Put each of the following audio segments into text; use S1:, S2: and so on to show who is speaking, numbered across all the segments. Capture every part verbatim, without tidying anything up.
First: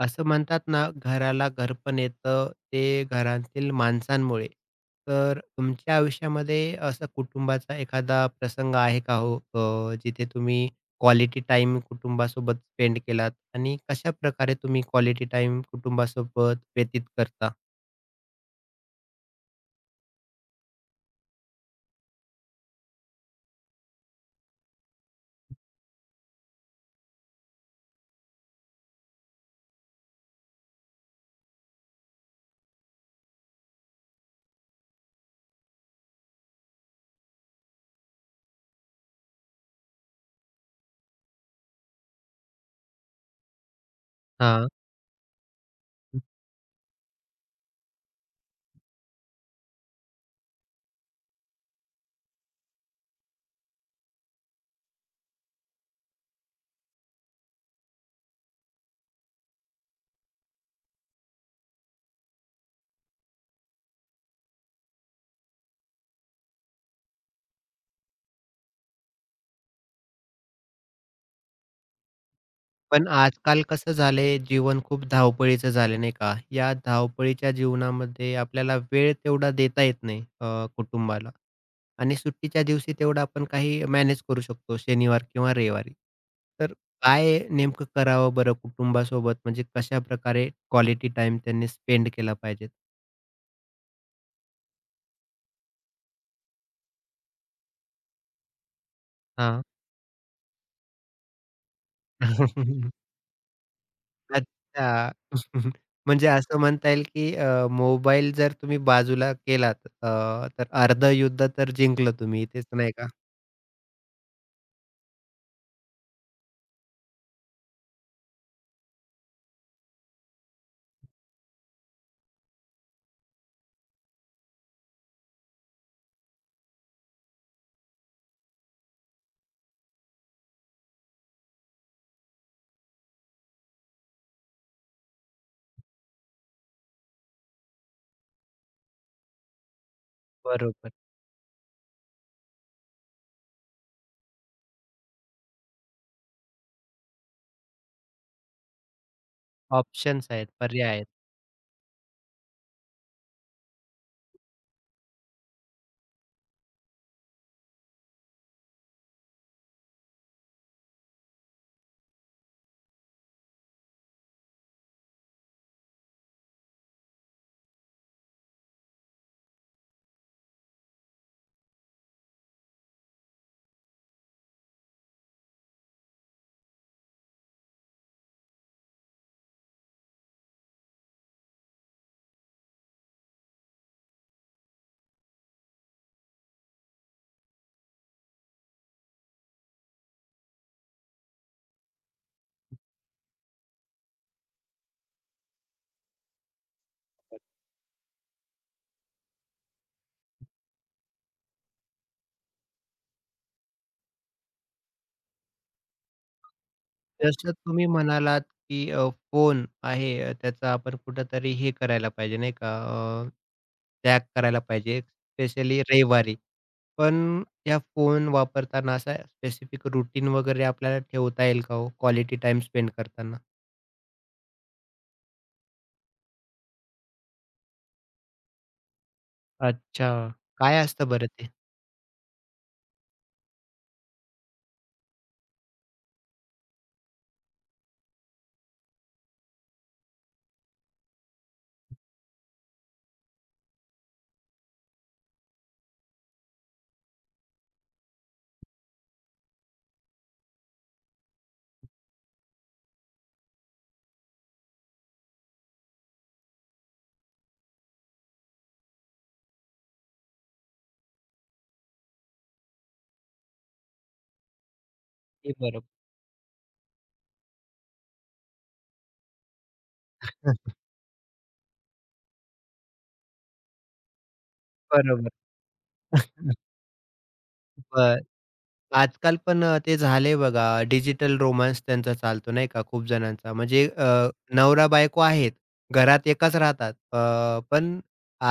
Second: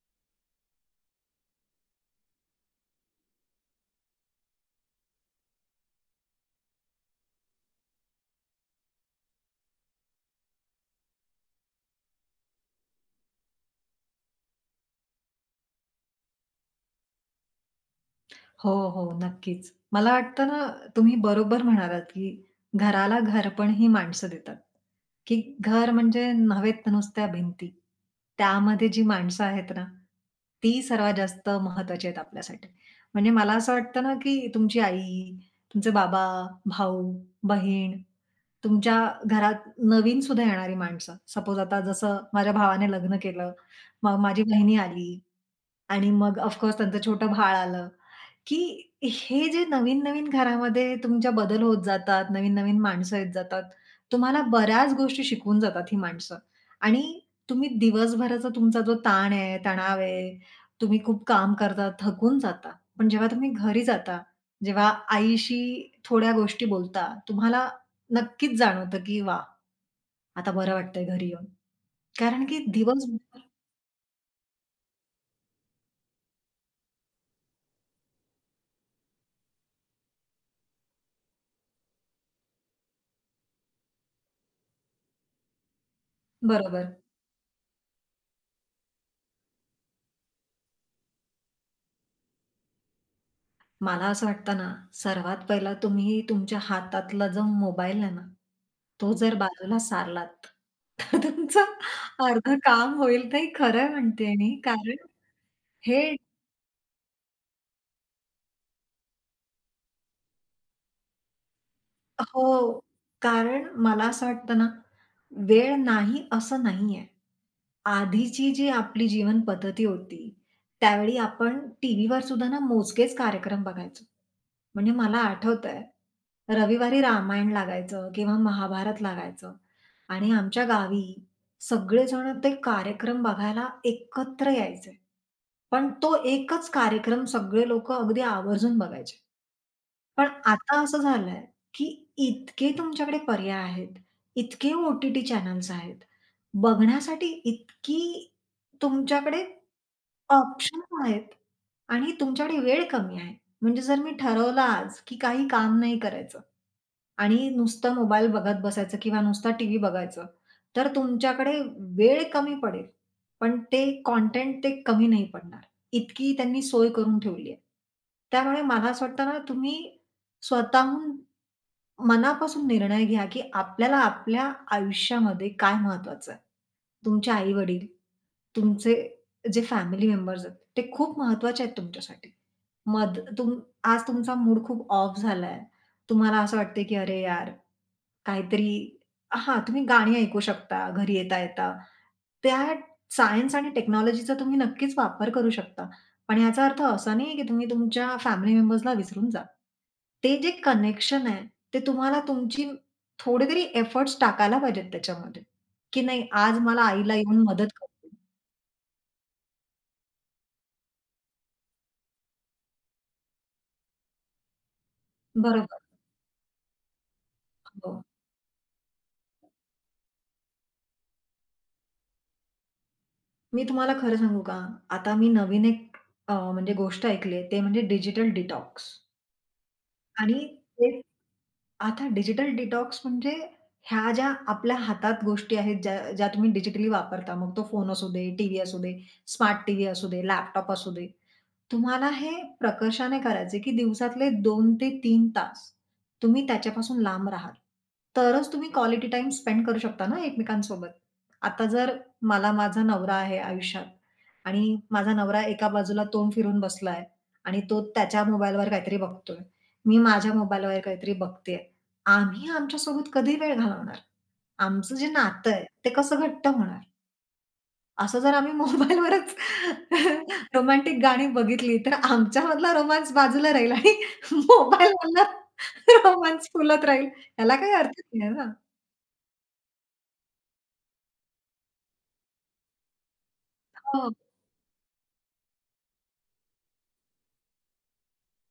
S1: असं म्हणतात ना, घराला घरपण येतं, ते घरातील माणसांमुळे. तर तुमच्या आयुष्यामध्ये असा कुटुंबाचा एखादा प्रसंग आहे का हो? अ, जिथे तुम्ही क्वालिटी टाईम कुटुंबासोबत स्पेंड केलात आणि कशाप्रकारे तुम्ही क्वालिटी टाईम कुटुंबासोबत व्यतीत करता?
S2: हो, हो. नक्कीच. मला वाटतं ना, तुम्ही बरोबर म्हणालात, की घराला घरपण ही माणसं देतात, की घर म्हणजे नव्हेत नुसत्या भिंती. त्यामध्ये जी माणसं आहेत ना, ती सर्वात जास्त महत्त्वाची आहेत आपल्यासाठी. म्हणजे मला असं वाटतं ना, की तुमची आई, तुमचे बाबा, भाऊ, बहीण, तुमच्या घरात नवीन सुद्धा येणारी माणसं. सपोज आता जसं माझ्या भावाने लग्न केलं, मग माझी
S1: हां.
S2: बहिणी आली. आणि मग ऑफ कोर्स त्यांचं छोटं बाळ आलं, की हे जे नवीन-नवीन घरामध्ये तुमच्या बदल होत जातात, नवीन-नवीन माणसं येत जातात. तुम्हाला बऱ्याच गोष्टी शिकवून जातात ही माणसं आणि तुम्ही दिवसभराचा तुमचा जो ताण आहे, तणाव आहे, तुम्ही खूप काम करता, थकून जाता. पण जेव्हा तुम्ही घरी जाता, जेव्हा आईशी थोड्या गोष्टी बोलता, तुम्हाला नक्कीच जाणवतं, की वाह! आता बरं वाटतंय घरी येऊन. कारण की
S1: पण
S2: दिवसभर
S1: आजकाल कसं झालंय, जीवन खूप धावपळीचं झालं, नाही का? या धावपळीच्या जीवनामध्ये आपल्याला वेळ तेवढा देता येत नाही, अ, कुटुंबाला. आणि सुट्टीच्या दिवशी तेवढं आपण काही मॅनेज करू शकतो शनिवार किंवा रविवारी. तर
S2: बरोबर.
S1: काय नेमकं करावं बरं कुटुंबासोबत म्हणजे कशाप्रकारे क्वालिटी टाईम त्यांनी स्पेंड केला पाहिजे?
S2: मला असं वाटतं ना, सर्वात पहिला तुम्ही तुमच्या हातातला जो मोबाईल आहे ना, तो जर
S1: हां.
S2: बाजूला सारलात, तर तुमचं अर्धं काम होईल. ते खरं म्हणतेय मी. कारण
S1: अच्छा.
S2: हे
S1: म्हणजे असं म्हणता येईल की अ, मोबाईल जर तुम्ही बाजूला केलात, अ, तर अर्ध युद्ध तर जिंकलं तुम्ही. तेच
S2: हो.
S1: नाही का?
S2: कारण मला असं वाटतं ना, वेळ नाही असं नाहीये. आधीची जी आपली जीवन पद्धती होती, त्यावेळी आपण टीव्हीवर सुद्धा ना मोजकेच कार्यक्रम बघायचो. म्हणजे मला आठवत आठवतंय, रविवारी रामायण लागायचं किंवा महाभारत लागायचं आणि आमच्या गावी सगळेजण ते कार्यक्रम बघायला एकत्र यायचे. पण तो एकच कार्यक्रम सगळे लोकं अगदी आवर्जून बघायचे. पण आता
S1: बरोबर.
S2: असं झालंय, की इतके तुमच्याकडे पर्याय आहेत, इतके ओ-टी-टी चॅनल्स आहेत, बघण्यासाठी इतकी तुमच्याकडे
S1: ऑप्शन्स आहेत,
S2: ऑप्शन
S1: पर्याय आहेत.
S2: आहेत आणि तुमच्याकडे वेळ कमी आहे. म्हणजे जर मी ठरवलं आज, की काही काम नाही करायचं आणि नुसतं मोबाईल बघत बसायचं किंवा नुसता टीव्ही बघायचं, तर तुमच्याकडे वेळ कमी पडेल, पण ते कंटेंट ते कमी नाही पडणार. इतकी त्यांनी सोय करून ठेवली आहे. त्यामुळे मला असं वाटतं ना, तुम्ही स्वतःहून मनापासून निर्णय घ्या, की आपल्याला आपल्या आयुष्यामध्ये काय महत्त्वाचं आहे. तुमचे आई-वडील, तुमचे जे फॅमिली मेंबर्स आहेत, ते खूप महत्त्वाचे आहेत तुमच्यासाठी. मध तुम आज तुमचा मूड खूप ऑफ झालाय. तुम्हाला असं वाटतंय, की "अरे यार, काहीतरी". हां, तुम्ही गाणी ऐकू शकता घरी येता-येता. त्या सायन्स आणि टेक्नॉलॉजीचा तुम्ही नक्कीच वापर करू शकता. पण याचा अर्थ असा नाहीये, की तुम्ही तुमच्या फॅमिली मेंबर्सला विसरून जा. ते जे कनेक्शन आहे, ते तुम्हाला तुमची थोडे तरी एफर्ट्स टाकायला पाहिजेत त्याच्यामध्ये, की नाही आज मला आईला येऊन
S1: जसं
S2: मदत
S1: तुम्ही
S2: करते.
S1: म्हणालात, की अ, फोन आहे, अ, त्याचा आपण कुठेतरी हे करायला पाहिजे नाही का, अ, त्याग करायला पाहिजे स्पेशली
S2: बरोबर.
S1: रविवारी. पण या
S2: हो.
S1: फोन वापरताना असा स्पेसिफिक रूटीन वगैरे आपल्याला ठेवता येईल का हो क्वालिटी टाईम स्पेंड करताना?
S2: मी तुम्हाला खरं सांगू का? आता मी नवीन एक अ, म्हणजे गोष्ट ऐकली ते म्हणजे डिजिटल डिटॉक्स.
S1: अच्छा.
S2: आणि
S1: काय
S2: ते
S1: असतं बरं ते?
S2: आता डिजिटल डिटॉक्स म्हणजे ह्या ज्या आपल्या हातात गोष्टी आहेत ज्या ज्या तुम्ही डिजिटली वापरता, मग तो फोन असू दे, टीव्ही असू दे, स्मार्ट टीव्ही असू दे, लॅपटॉप असू दे. तुम्हाला हे प्रकर्षाने करायचे की दिवसातले दोन ते तीन तास तुम्ही त्याच्यापासून लांब राहाल. तरच तुम्ही क्वालिटी टाईम स्पेंड करू शकता ना एकमेकांसोबत. आता जर मला माझा नवरा आहे आयुष्यात आणि माझा नवरा एका बाजूला तोंड फिरून बसलाय आणि तो त्याच्या मोबाईलवर काहीतरी बघतोय. मी माझ्या मोबाईलवर काहीतरी बघतेय. आम्ही आमच्यासोबत कधी वेळ घालवणार? आमचं जे नातं
S1: ते
S2: आहे,
S1: बरोबर.
S2: ते कसं घट्ट होणार? असं जर आम्ही मोबाईलवरच रोमॅन्टिक गाणी बघितली, तर आमच्यामधला रोमान्स बाजूला राहील आणि मोबाईलमधला
S1: बरोबर.
S2: रोमान्स फुलत राहील. याला काही अर्थ
S1: बरं,
S2: नाही आहे ना.
S1: आजकाल पण, अ, ते झालंय बघा, डिजिटल रोमान्स त्यांचा चालतो नाही का खूप जणांचा. म्हणजे, अ, नवरा बायको आहेत, घरात एकच राहतात. अ, पण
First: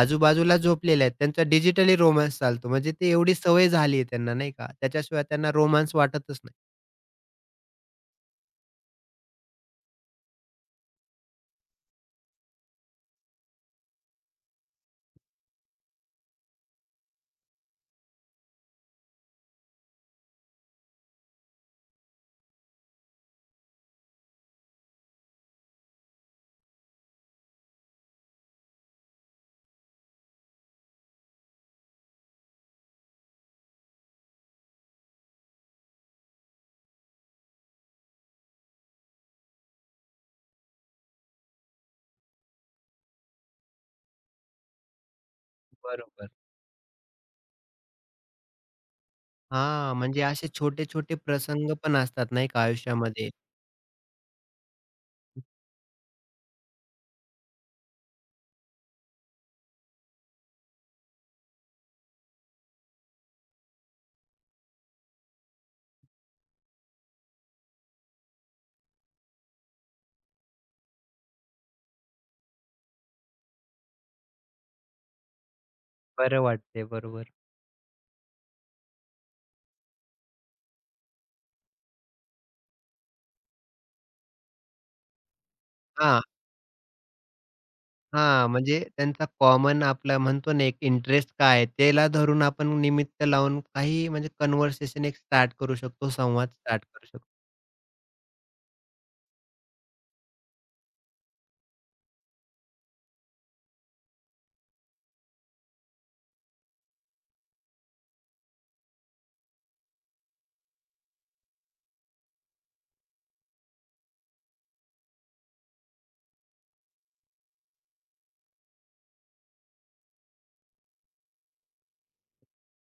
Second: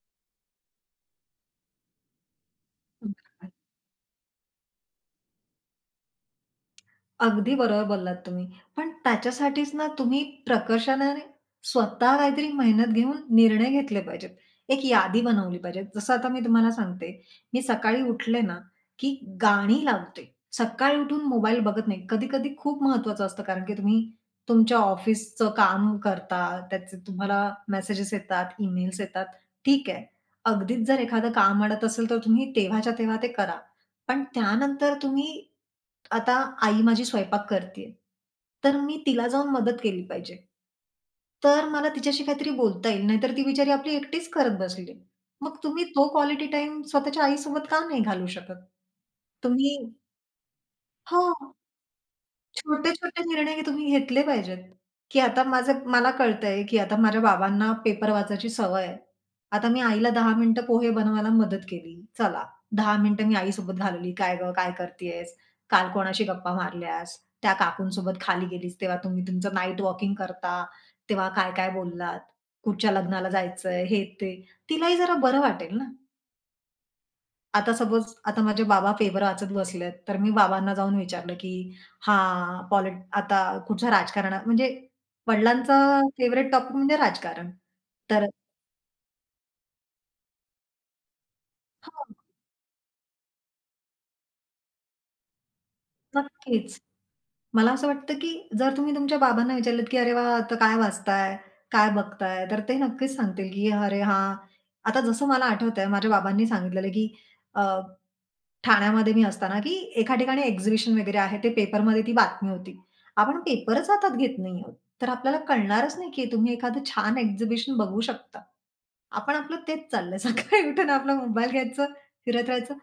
S1: आजूबाजूला झोपलेल्या आहेत. त्यांचा डिजिटली रोमान्स चालतो. म्हणजे ते एवढी
S2: हो.
S1: सवय झाली आहे त्यांना नाही का. त्याच्याशिवाय त्यांना रोमान्स वाटतच नाही.
S2: अगदी बरोबर बोललात तुम्ही. पण त्याच्यासाठीच ना तुम्ही प्रकर्षाने स्वतः काहीतरी मेहनत घेऊन निर्णय घेतले पाहिजेत. एक यादी बनवली पाहिजे. जसं आता मी तुम्हाला सांगते, मी सकाळी उठले ना, की गाणी लावते. सकाळी उठून मोबाईल बघत नाही. कधी-कधी खूप महत्वाचं असतं कारण की तुम्ही तुमच्या ऑफिसचं काम करता, त्याचे तुम्हाला मेसेजेस येतात, ईमेल्स येतात. ठीक आहे. अगदीच जर एखादं काम अडत असेल तर तुम्ही तेव्हाच्या तेव्हा ते करा. पण त्यानंतर तुम्ही आता आई माझी स्वयंपाक करतेय, तर मी तिला जाऊन मदत केली पाहिजे. तर मला तिच्याशी काहीतरी बोलता येईल, नाहीतर ती बिचारी आपली एकटीच करत बसली. मग तुम्ही तो
S1: बरोबर.
S2: क्वालिटी टाईम स्वतःच्या आईसोबत का नाही घालवू शकत? तुम्ही
S1: हां, म्हणजे असे छोटे-छोटे
S2: हो.
S1: प्रसंग पण असतात नाही का
S2: छोटे-छोटे
S1: आयुष्यामध्ये.
S2: निर्णय तुम्ही घेतले पाहिजेत, की आता माझं मला कळतंय, की आता माझ्या बाबांना पेपर वाचायची सवय आहे. आता मी आईला दहा मिनिटं पोहे बनवायला मदत केली. चला, दहा मिनिटं मी आईसोबत घालवली. "काय गं, काय करतीयेस? काल कोणाशी गप्पा मारल्यास? त्या काकूंसोबत खाली गेलीस, तेव्हा तुम्ही तुमचं नाईट वॉकिंग करता, तेव्हा काय-काय बोललात? कुठच्या लग्नाला जायचंय?" हे ते. तिलाही जरा बरं वाटेल ना.
S1: बरं वाटते. बरोबर.
S2: आता सपोज आता माझे बाबा पेपर वाचत बसलेत, तर मी बाबांना जाऊन विचारलं, की हां, पॉलिट आता कुठच्या राजकारणा म्हणजे वडिलांचा
S1: हा,
S2: फेव्हरेट टॉपिक म्हणजे राजकारण. तर
S1: हां, म्हणजे त्यांचा कॉमन आपला म्हणतो ना, एक इंटरेस्ट काय आहे,
S2: हो,
S1: त्याला धरून आपण निमित्त लावून काही म्हणजे कन्व्हर्सेशन एक स्टार्ट करू शकतो, संवाद
S2: नक्कीच.
S1: स्टार्ट करू शकतो.
S2: मला असं वाटतं, की जर तुम्ही तुमच्या बाबांना विचारलत, की "अरे वाह! आता काय वाचताय? काय बघताय?" तर ते नक्कीच सांगतील, की "अरे हां." आता जसं मला आठवतंय माझ्या बाबांनी सांगितलेलं, की अ, ठाण्यामध्ये मी असताना, की एका ठिकाणी एक्झिबिशन वगैरे आहे. ते पेपरमध्ये ती बातमी होती. आपण पेपरच हातात घेत नाही आहोत. तर आपल्याला कळणारच नाही, की तुम्ही एखादं छान एक्झिबिशन बघू शकता. आपण आपलं तेच चाललंय. सकाळी उठून आपला मोबाईल घ्यायचं, फिरत राहायचं.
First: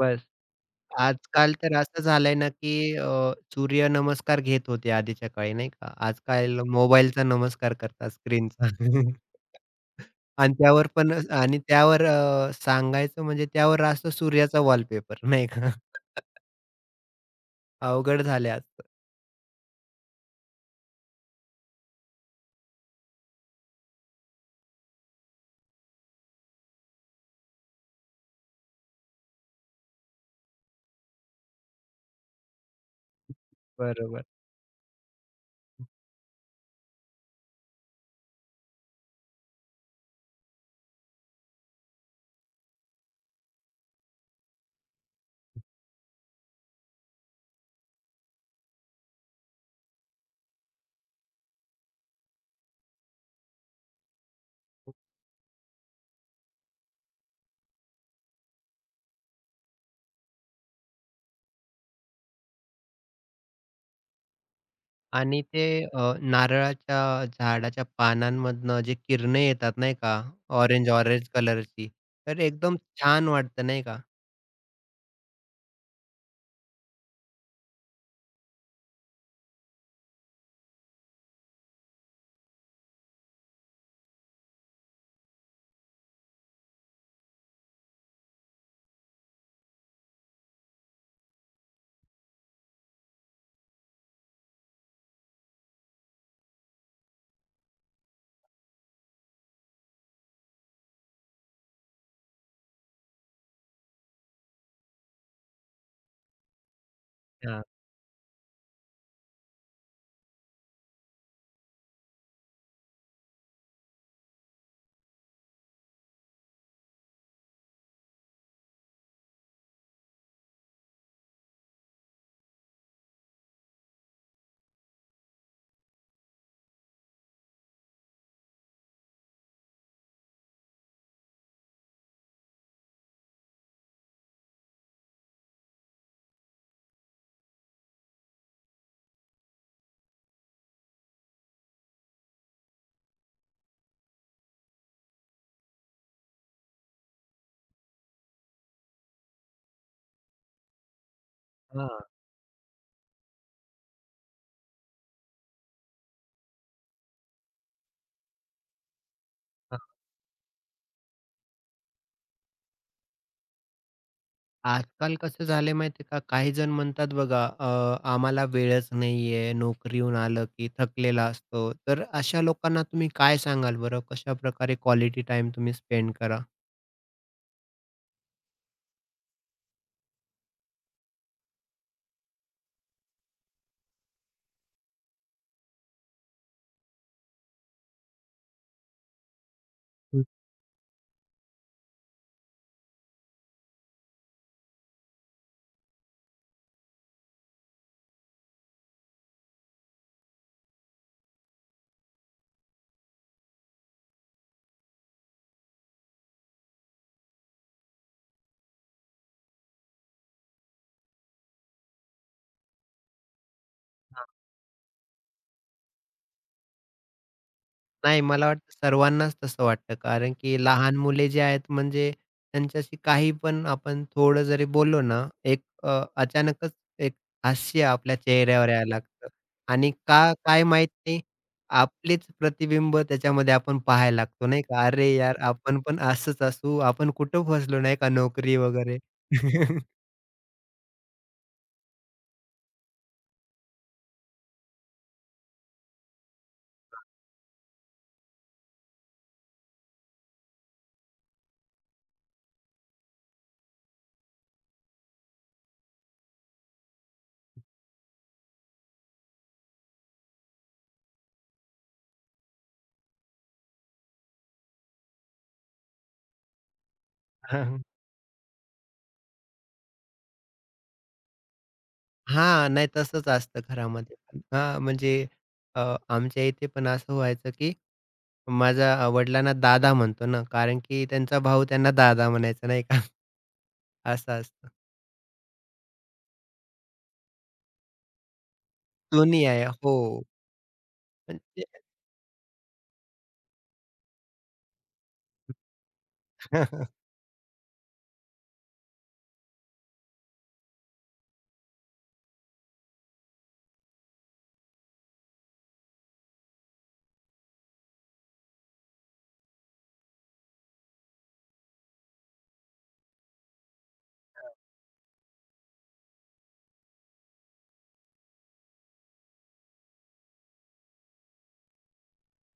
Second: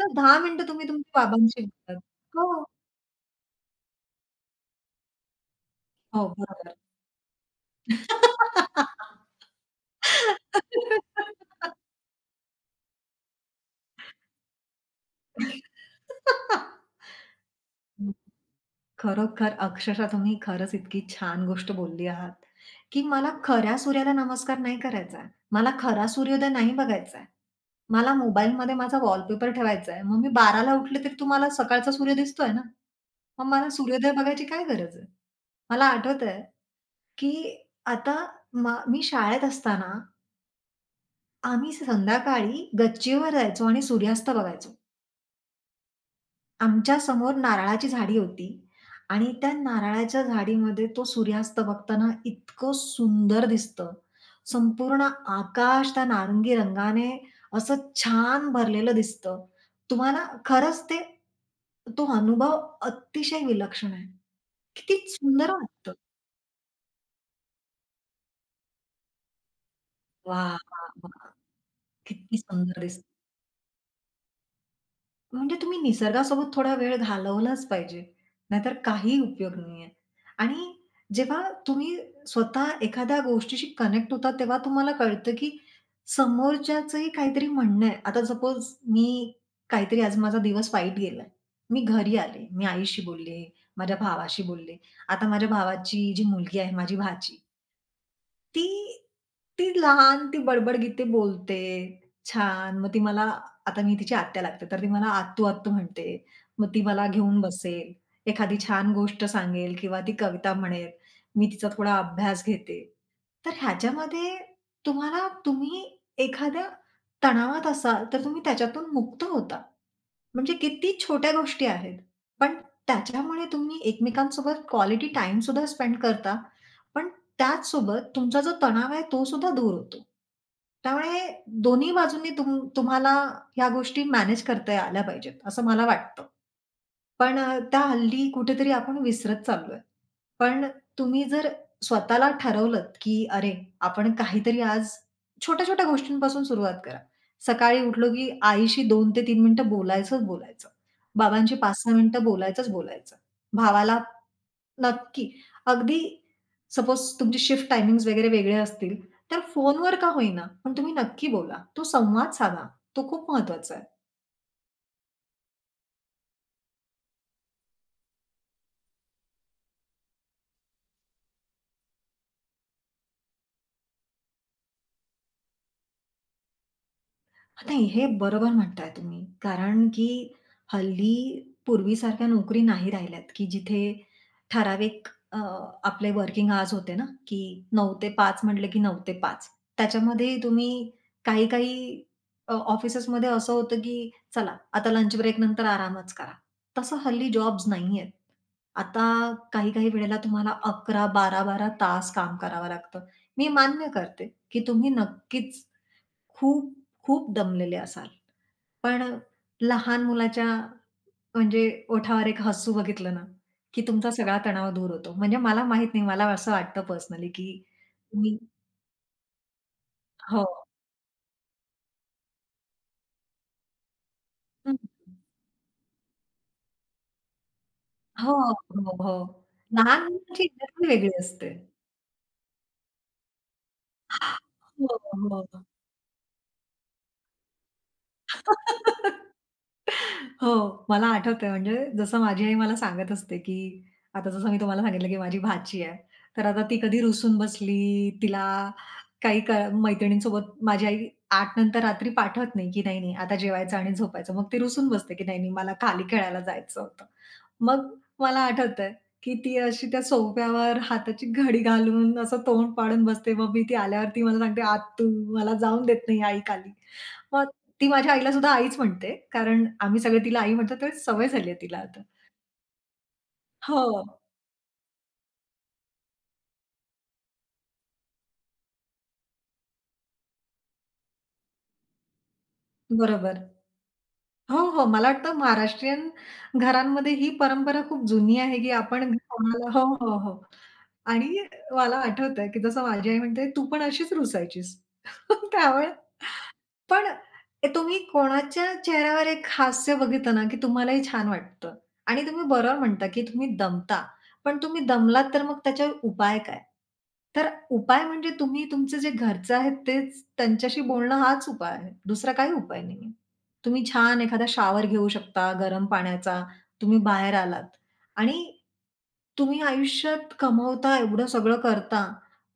S2: तर
S1: बस.
S2: दहा मिनिटं तुम्ही तुमच्या
S1: आजकाल
S2: बाबांशी
S1: तर
S2: बोलतात.
S1: असं झालंय ना,
S2: हो,
S1: की अ, सूर्य नमस्कार घेत होते आधीच्या काळी नाही का.
S2: हो,
S1: आजकाल
S2: बरोबर.
S1: मोबाईलचा नमस्कार करतात स्क्रीनचा. आणि त्यावर पण, आणि त्यावर, अ, सांगायचं म्हणजे त्यावर असतो सूर्याचा वॉलपेपर नाही का.
S2: हं.
S1: अवघड झालंय आजकाल.
S2: खरोखर अक्षरशः तुम्ही खरंच इतकी छान गोष्ट बोलली आहात, की मला खऱ्या सूर्याला नमस्कार नाही करायचा आहे. मला खरा सूर्योदय नाही बघायचा आहे. मला मोबाईलमध्ये माझा वॉलपेपर ठेवायचा आहे. मग मी बारा ला उठले तरी तुम्हाला सकाळचा सूर्य दिसतोय ना. मग मला सूर्योदय
S1: बरोबर.
S2: बघायची काय गरज आहे? मला आठवतंय, की आता म मी शाळेत असताना आम्ही संध्याकाळी गच्चीवर जायचो आणि सूर्यास्त बघायचो. आमच्या समोर नारळाची झाडी होती आणि त्या नारळाच्या झाडीमध्ये तो सूर्यास्त बघताना इतकं सुंदर दिसतं. संपूर्ण आकाश त्या नारंगी रंगाने असं छान भरलेलं दिसतं. तुम्हाला खरंच ते तो अनुभव अतिशय विलक्षण आहे. किती
S1: आणि
S2: सुंदर
S1: ते,
S2: वाटतं.
S1: अ, नारळाच्या झाडाच्या पानांमधनं जे किरणे येतात नाही का,
S2: वाह!
S1: ऑरेंज,
S2: वाह!
S1: ऑरेंज
S2: वाह!
S1: कलरची,
S2: किती
S1: तर एकदम
S2: सुंदर दिसतं.
S1: छान वाटतं नाही का?
S2: म्हणजे तुम्ही निसर्गासोबत थोडा वेळ घालवलाच पाहिजे. नाहीतर काही उपयोग नाहीये. आणि जेव्हा तुम्ही स्वतः एखाद्या गोष्टीशी कनेक्ट होता, तेव्हा तुम्हाला कळतं, की समोरच्याचंही काहीतरी म्हणणं आहे. आता सपोज मी काहीतरी आज माझा दिवस वाईट गेलाय. मी घरी आले, मी आईशी बोलले, माझ्या भावाशी बोलले. आता माझ्या भावाची जी मुलगी आहे, माझी भाची, ती ती लहान, ती बडबड-गीते बोलते छान. मग ती मला आता मी तिची आत्या लागते, तर ती मला आत्तू-आत्तू म्हणते. मग ती मला घेऊन
S1: हां,
S2: बसेल, एखादी छान गोष्ट सांगेल किंवा ती कविता म्हणेल. मी तिचा थोडा अभ्यास घेते. तर ह्याच्यामध्ये तुम्हाला तुम्ही एखाद्या तणावात असाल, तर तुम्ही त्याच्यातून मुक्त होता. म्हणजे किती छोट्या गोष्टी आहेत, पण त्याच्यामुळे तुम्ही एकमेकांसोबत क्वालिटी टाईम सुद्धा स्पेंड करता. पण त्याचसोबत तुमचा जो तणाव आहे तो सुद्धा दूर होतो. त्यामुळे दोन्ही बाजूंनी तुम तुम्हाला ह्या गोष्टी मॅनेज करता आल्या पाहिजेत, असं मला वाटतं. पण अ, त्या हल्ली कुठेतरी आपण विसरत चाललोय. पण तुम्ही जर स्वतःला ठरवलत, की "अरे, आपण काहीतरी आज छोट्या-छोट्या गोष्टींपासून सुरुवात करा." सकाळी उठलो, की आईशी दोन ते तीन मिनिटं बोलायचंच बोलायचं. बाबांशी पाच सहा
S1: हां,
S2: मिनिटं बोलायचंच बोलायचं. भावाला नक्की. अगदी सपोज तुमची शिफ्ट टायमिंग्स वगैरे वेगळे असतील, तर
S1: हां.
S2: फोनवर का होईना, पण तुम्ही नक्की बोला. तो संवाद साधा. तो खूप महत्वाचा आहे.
S1: आजकाल कसं झालंय माहिती आहे का, काही जण म्हणतात बघा, अ, आम्हाला वेळच नाहीये, नोकरीहून आलं की थकलेला असतो. तर अशा लोकांना तुम्ही काय सांगाल बरं? कशाप्रकारे क्वालिटी टाईम तुम्ही स्पेंड करा?
S2: नाही, हे बरोबर म्हणताय तुम्ही. कारण की हल्ली पूर्वीसारख्या नोकरी नाही राहिल्यात, की जिथे ठराविक अ, आपले वर्किंग आवर्स होते ना, की नऊ ते पाच म्हटलं की नऊ ते पाच. त्याच्यामध्ये तुम्ही काही-काही अ, ऑफिसेसमध्ये असं होतं, की चला आता लंच ब्रेक नंतर आरामच करा. तसं हल्ली जॉब्स नाही आहेत. आता काही-काही वेळेला तुम्हाला अकरा, बारा बारा तास काम करावं लागतं. मी मान्य करते, की तुम्ही नक्कीच खूप, खूप दमलेले असाल. पण अ, लहान मुलाच्या म्हणजे ओठावर एक हसू बघितलं ना, की तुमचा
S1: हं.
S2: सगळा तणाव दूर होतो. म्हणजे मला माहीत नाही, मला असं वाटतं पर्सनली, की
S1: नाही,
S2: मी
S1: मला वाटतं सर्वांनाच तसं वाटतं. कारण
S2: हो.
S1: की लहान मुले जे आहेत म्हणजे त्यांच्याशी काही पण आपण थोडं जरी
S2: हं.
S1: बोललो ना, एक, अ, अचानकच एक हास्य आपल्या
S2: हो,
S1: चेहऱ्यावर यायला
S2: हो, हो.
S1: लागतं आणि
S2: लहान
S1: का
S2: मुलांची
S1: काय
S2: एनर्जी
S1: माहीत
S2: वेगळी
S1: नाही,
S2: असते.
S1: आपलेच प्रतिबिंब त्याच्यामध्ये आपण पाहायला लागतो नाही का?
S2: हो,
S1: "अरे यार,
S2: हो.
S1: आपण पण असंच असू, आपण कुठं फसलो नाही का नोकरी वगैरे."
S2: हो, मला आठवतंय म्हणजे जसं माझी आई मला सांगत असते, की आता जसं मी तुम्हाला सांगितलं, की माझी भाची आहे. तर आता ती कधी रुसून बसली, तिला काही क मैत्रिणींसोबत माझी आई आठ नंतर रात्री पाठवत नाही, की नाही, नाही आता जेवायचं आणि झोपायचं. मग ती रुसून बसते, की नाही, नाही मला खाली खेळायला जायचं होतं. मग मला आठवतंय, की ती अशी त्या सोफ्यावर हाताची घडी घालून असं तोंड पाडून बसते. मग मी ती आल्यावरती मला सांगते, "आत्तू मला जाऊन देत नाही आई खाली." मग
S1: हां.
S2: ती माझ्या आईला सुद्धा आईच म्हणते, कारण आम्ही सगळे तिला आई म्हणतो तर सवय झाली आहे तिला आता.
S1: हां, नाही तसंच असतं
S2: हो.
S1: घरामध्ये पण. हां, म्हणजे, अ, आमच्या इथे पण असं व्हायचं, की माझ्या, अ, वडिलांना दादा म्हणतो ना, कारण की त्यांचा भाऊ त्यांना दादा म्हणायचा नाही का.
S2: बरोबर.
S1: असं
S2: हो,
S1: असतं.
S2: हो. मला वाटतं महाराष्ट्रीयन घरांमध्ये ही परंपरा खूप जुनी आहे, की आपण
S1: दोन्ही आहे.
S2: कोणाला हो,
S1: हो,
S2: हो, हो. आणि
S1: म्हणजे
S2: मला आठवतंय, की जसं माझी आई म्हणते, "तू पण अशीच रुसायचीस." त्यामुळे पण ए तुम्ही कोणाच्या चेहऱ्यावर एक हास्य बघितलं ना, की तुम्हालाही छान वाटतं आणि तुम्ही बरोबर म्हणता, की तुम्ही दमता. पण तुम्ही दमलात तर मग त्याच्यावर उपाय काय? तर उपाय म्हणजे तुम्ही तुमचे जे घरचे आहेत तेच त्यांच्याशी बोलणं हाच उपाय आहे. दुसरा काही उपाय नाहीये. तुम्ही छान एखादा शॉवर घेऊ शकता गरम पाण्याचा. तुम्ही बाहेर आलात आणि तुम्ही आयुष्यात कमवता, एवढं सगळं करता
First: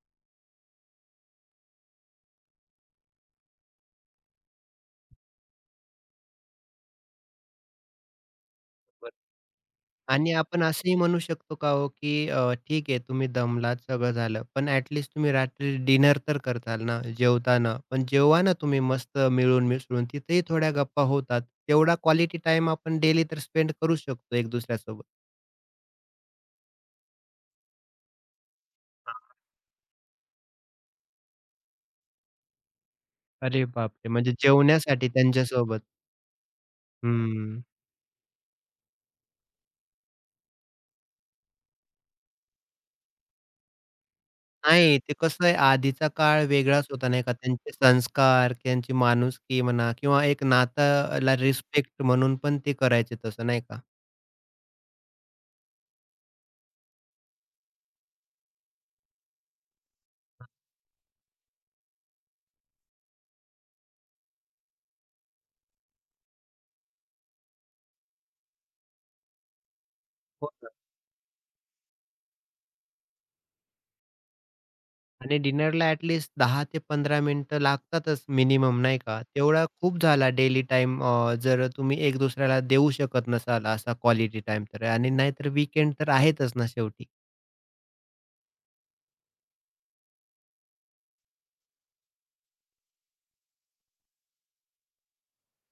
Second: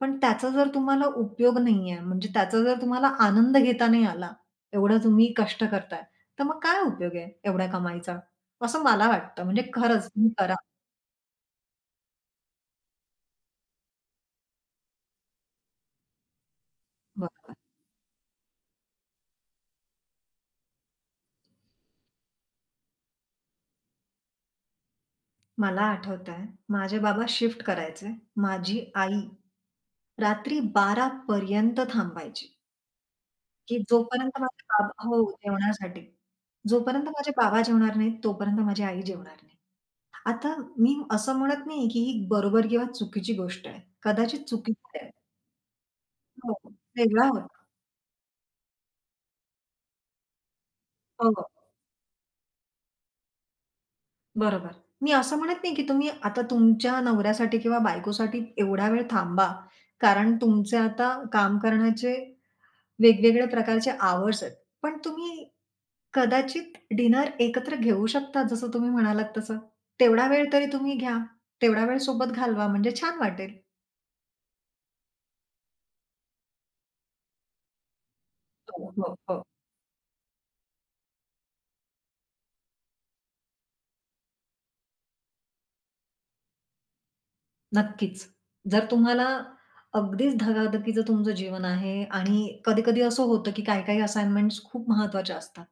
S2: पण त्याचा जर तुम्हाला उपयोग नाहीये, म्हणजे त्याचा जर तुम्हाला आनंद घेता नाही आला, एवढं तुम्ही कष्ट करताय, तर मग काय उपयोग आहे एवढ्या कमाईचा? असं मला
S1: बरं.
S2: वाटतं. म्हणजे खरंच तुम्ही
S1: आणि
S2: करा.
S1: आपण असंही म्हणू शकतो का हो, की अ, ठीक आहे तुम्ही दमलात, सगळं झालं, पण ॲट तुम्ही रात्री डिनर तर करताल ना,
S2: बरोबर.
S1: जेवताना. पण जेवा ना तुम्ही मस्त मिळून मिसळून, तिथेही थोड्या गप्पा होतात. तेवढा क्वालिटी टाईम आपण डेली तर स्पेंड करू शकतो एक दुसऱ्यासोबत.
S2: मला आठवतंय, माझे बाबा शिफ्ट करायचे. माझी आई रात्री बारा पर्यंत थांबायची,
S1: अरे
S2: की
S1: बापरे! म्हणजे
S2: जोपर्यंत माझे बाबा
S1: जेवण्यासाठी
S2: हो,
S1: त्यांच्यासोबत.
S2: जेवणासाठी. जोपर्यंत माझे बाबा
S1: हं.
S2: जेवणार नाहीत, तोपर्यंत माझी आई जेवणार नाही. आता मी असं म्हणत नाही, की ही बरोबर किंवा चुकीची गोष्ट आहे. कदाचित चुकीची
S1: नाही,
S2: आहे.
S1: ते कसं आहे आधीचा काळ
S2: हो,
S1: वेगळाच होता नाही
S2: वेगळा
S1: का?
S2: होता.
S1: त्यांचे संस्कार, त्यांची माणुसकी म्हणा किंवा एक
S2: हो,
S1: नात्याला
S2: हो.
S1: रिस्पेक्ट म्हणून पण ते करायचे तसं नाही का?
S2: बरोबर. मी असं म्हणत नाही की तुम्ही आता तुमच्या नवऱ्यासाठी किंवा बायकोसाठी एवढा वेळ थांबा. कारण तुमचे आता काम करण्याचे वेगवेगळ्या प्रकारचे आवर्स आहेत. पण तुम्ही कदाचित डिनर एकत्र घेऊ शकता जसं तुम्ही म्हणालात तसं. तेवढा वेळ
S1: हो
S2: तरी
S1: ना.
S2: तुम्ही घ्या. तेवढा वेळ सोबत घालवा म्हणजे छान वाटेल.
S1: आणि डिनरला ॲट लीस्ट दहा ते पंधरा मिनिटं लागतातच मिनिमम
S2: हो,
S1: नाही
S2: हो,
S1: का?
S2: हो.
S1: तेवढा खूप झाला डेली टाईम, जर तुम्ही एक दुसऱ्याला देऊ शकत नसाल असा क्वालिटी टाईम तर. आणि नाहीतर वीकेंड तर आहेतच ना शेवटी.
S2: नक्कीच. जर तुम्हाला अगदीच धगाधकीचं तुमचं जीवन आहे आणि कधी-कधी असं होतं, की काही-काही असाइनमेंट्स खूप महत्त्वाच्या असतात.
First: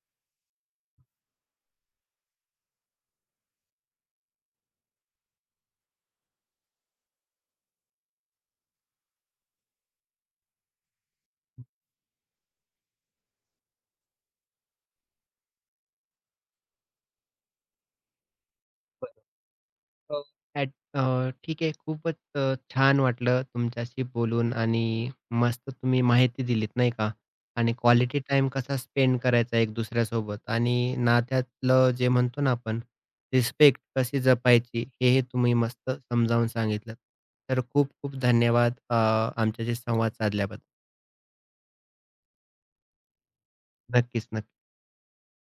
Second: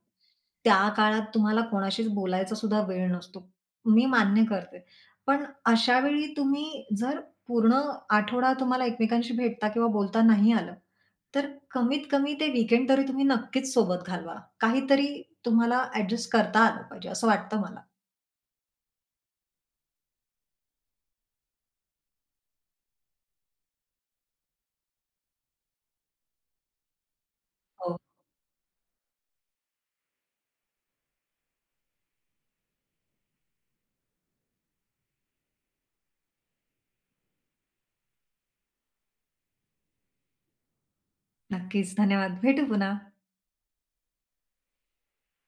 S2: त्या काळात तुम्हाला कोणाशीच बोलायचा सुद्धा वेळ नसतो. मी मान्य करते. पण अशा वेळी तुम्ही जर पूर्ण आठवडा तुम्हाला एकमेकांशी भेटता किंवा बोलता नाही आलं, तर कमीत कमी ते वीकेंड तरी तुम्ही नक्कीच सोबत घालवा. काहीतरी तुम्हाला ॲडजस्ट करता आलं पाहिजे असं वाटतं मला.
S1: बरं. हो. ॲट, अ, ठीक आहे. खूपच, अ, छान वाटलं तुमच्याशी बोलून आणि मस्त तुम्ही माहिती दिलीत नाही का आणि
S2: हो.
S1: क्वालिटी टाइम कसा स्पेंड करायचा एक दुसऱ्यासोबत आणि नात्यातलं जे म्हणतो ना आपण रिस्पेक्ट कशी जपायची, हे हे तुम्ही मस्त समजावून सांगितलं. तर खूप खूप धन्यवाद, अ, आमच्याशी संवाद साधल्याबद्दल.
S2: नक्कीच. धन्यवाद. भेटू पुन्हा.
S1: नक्कीच, नक्की.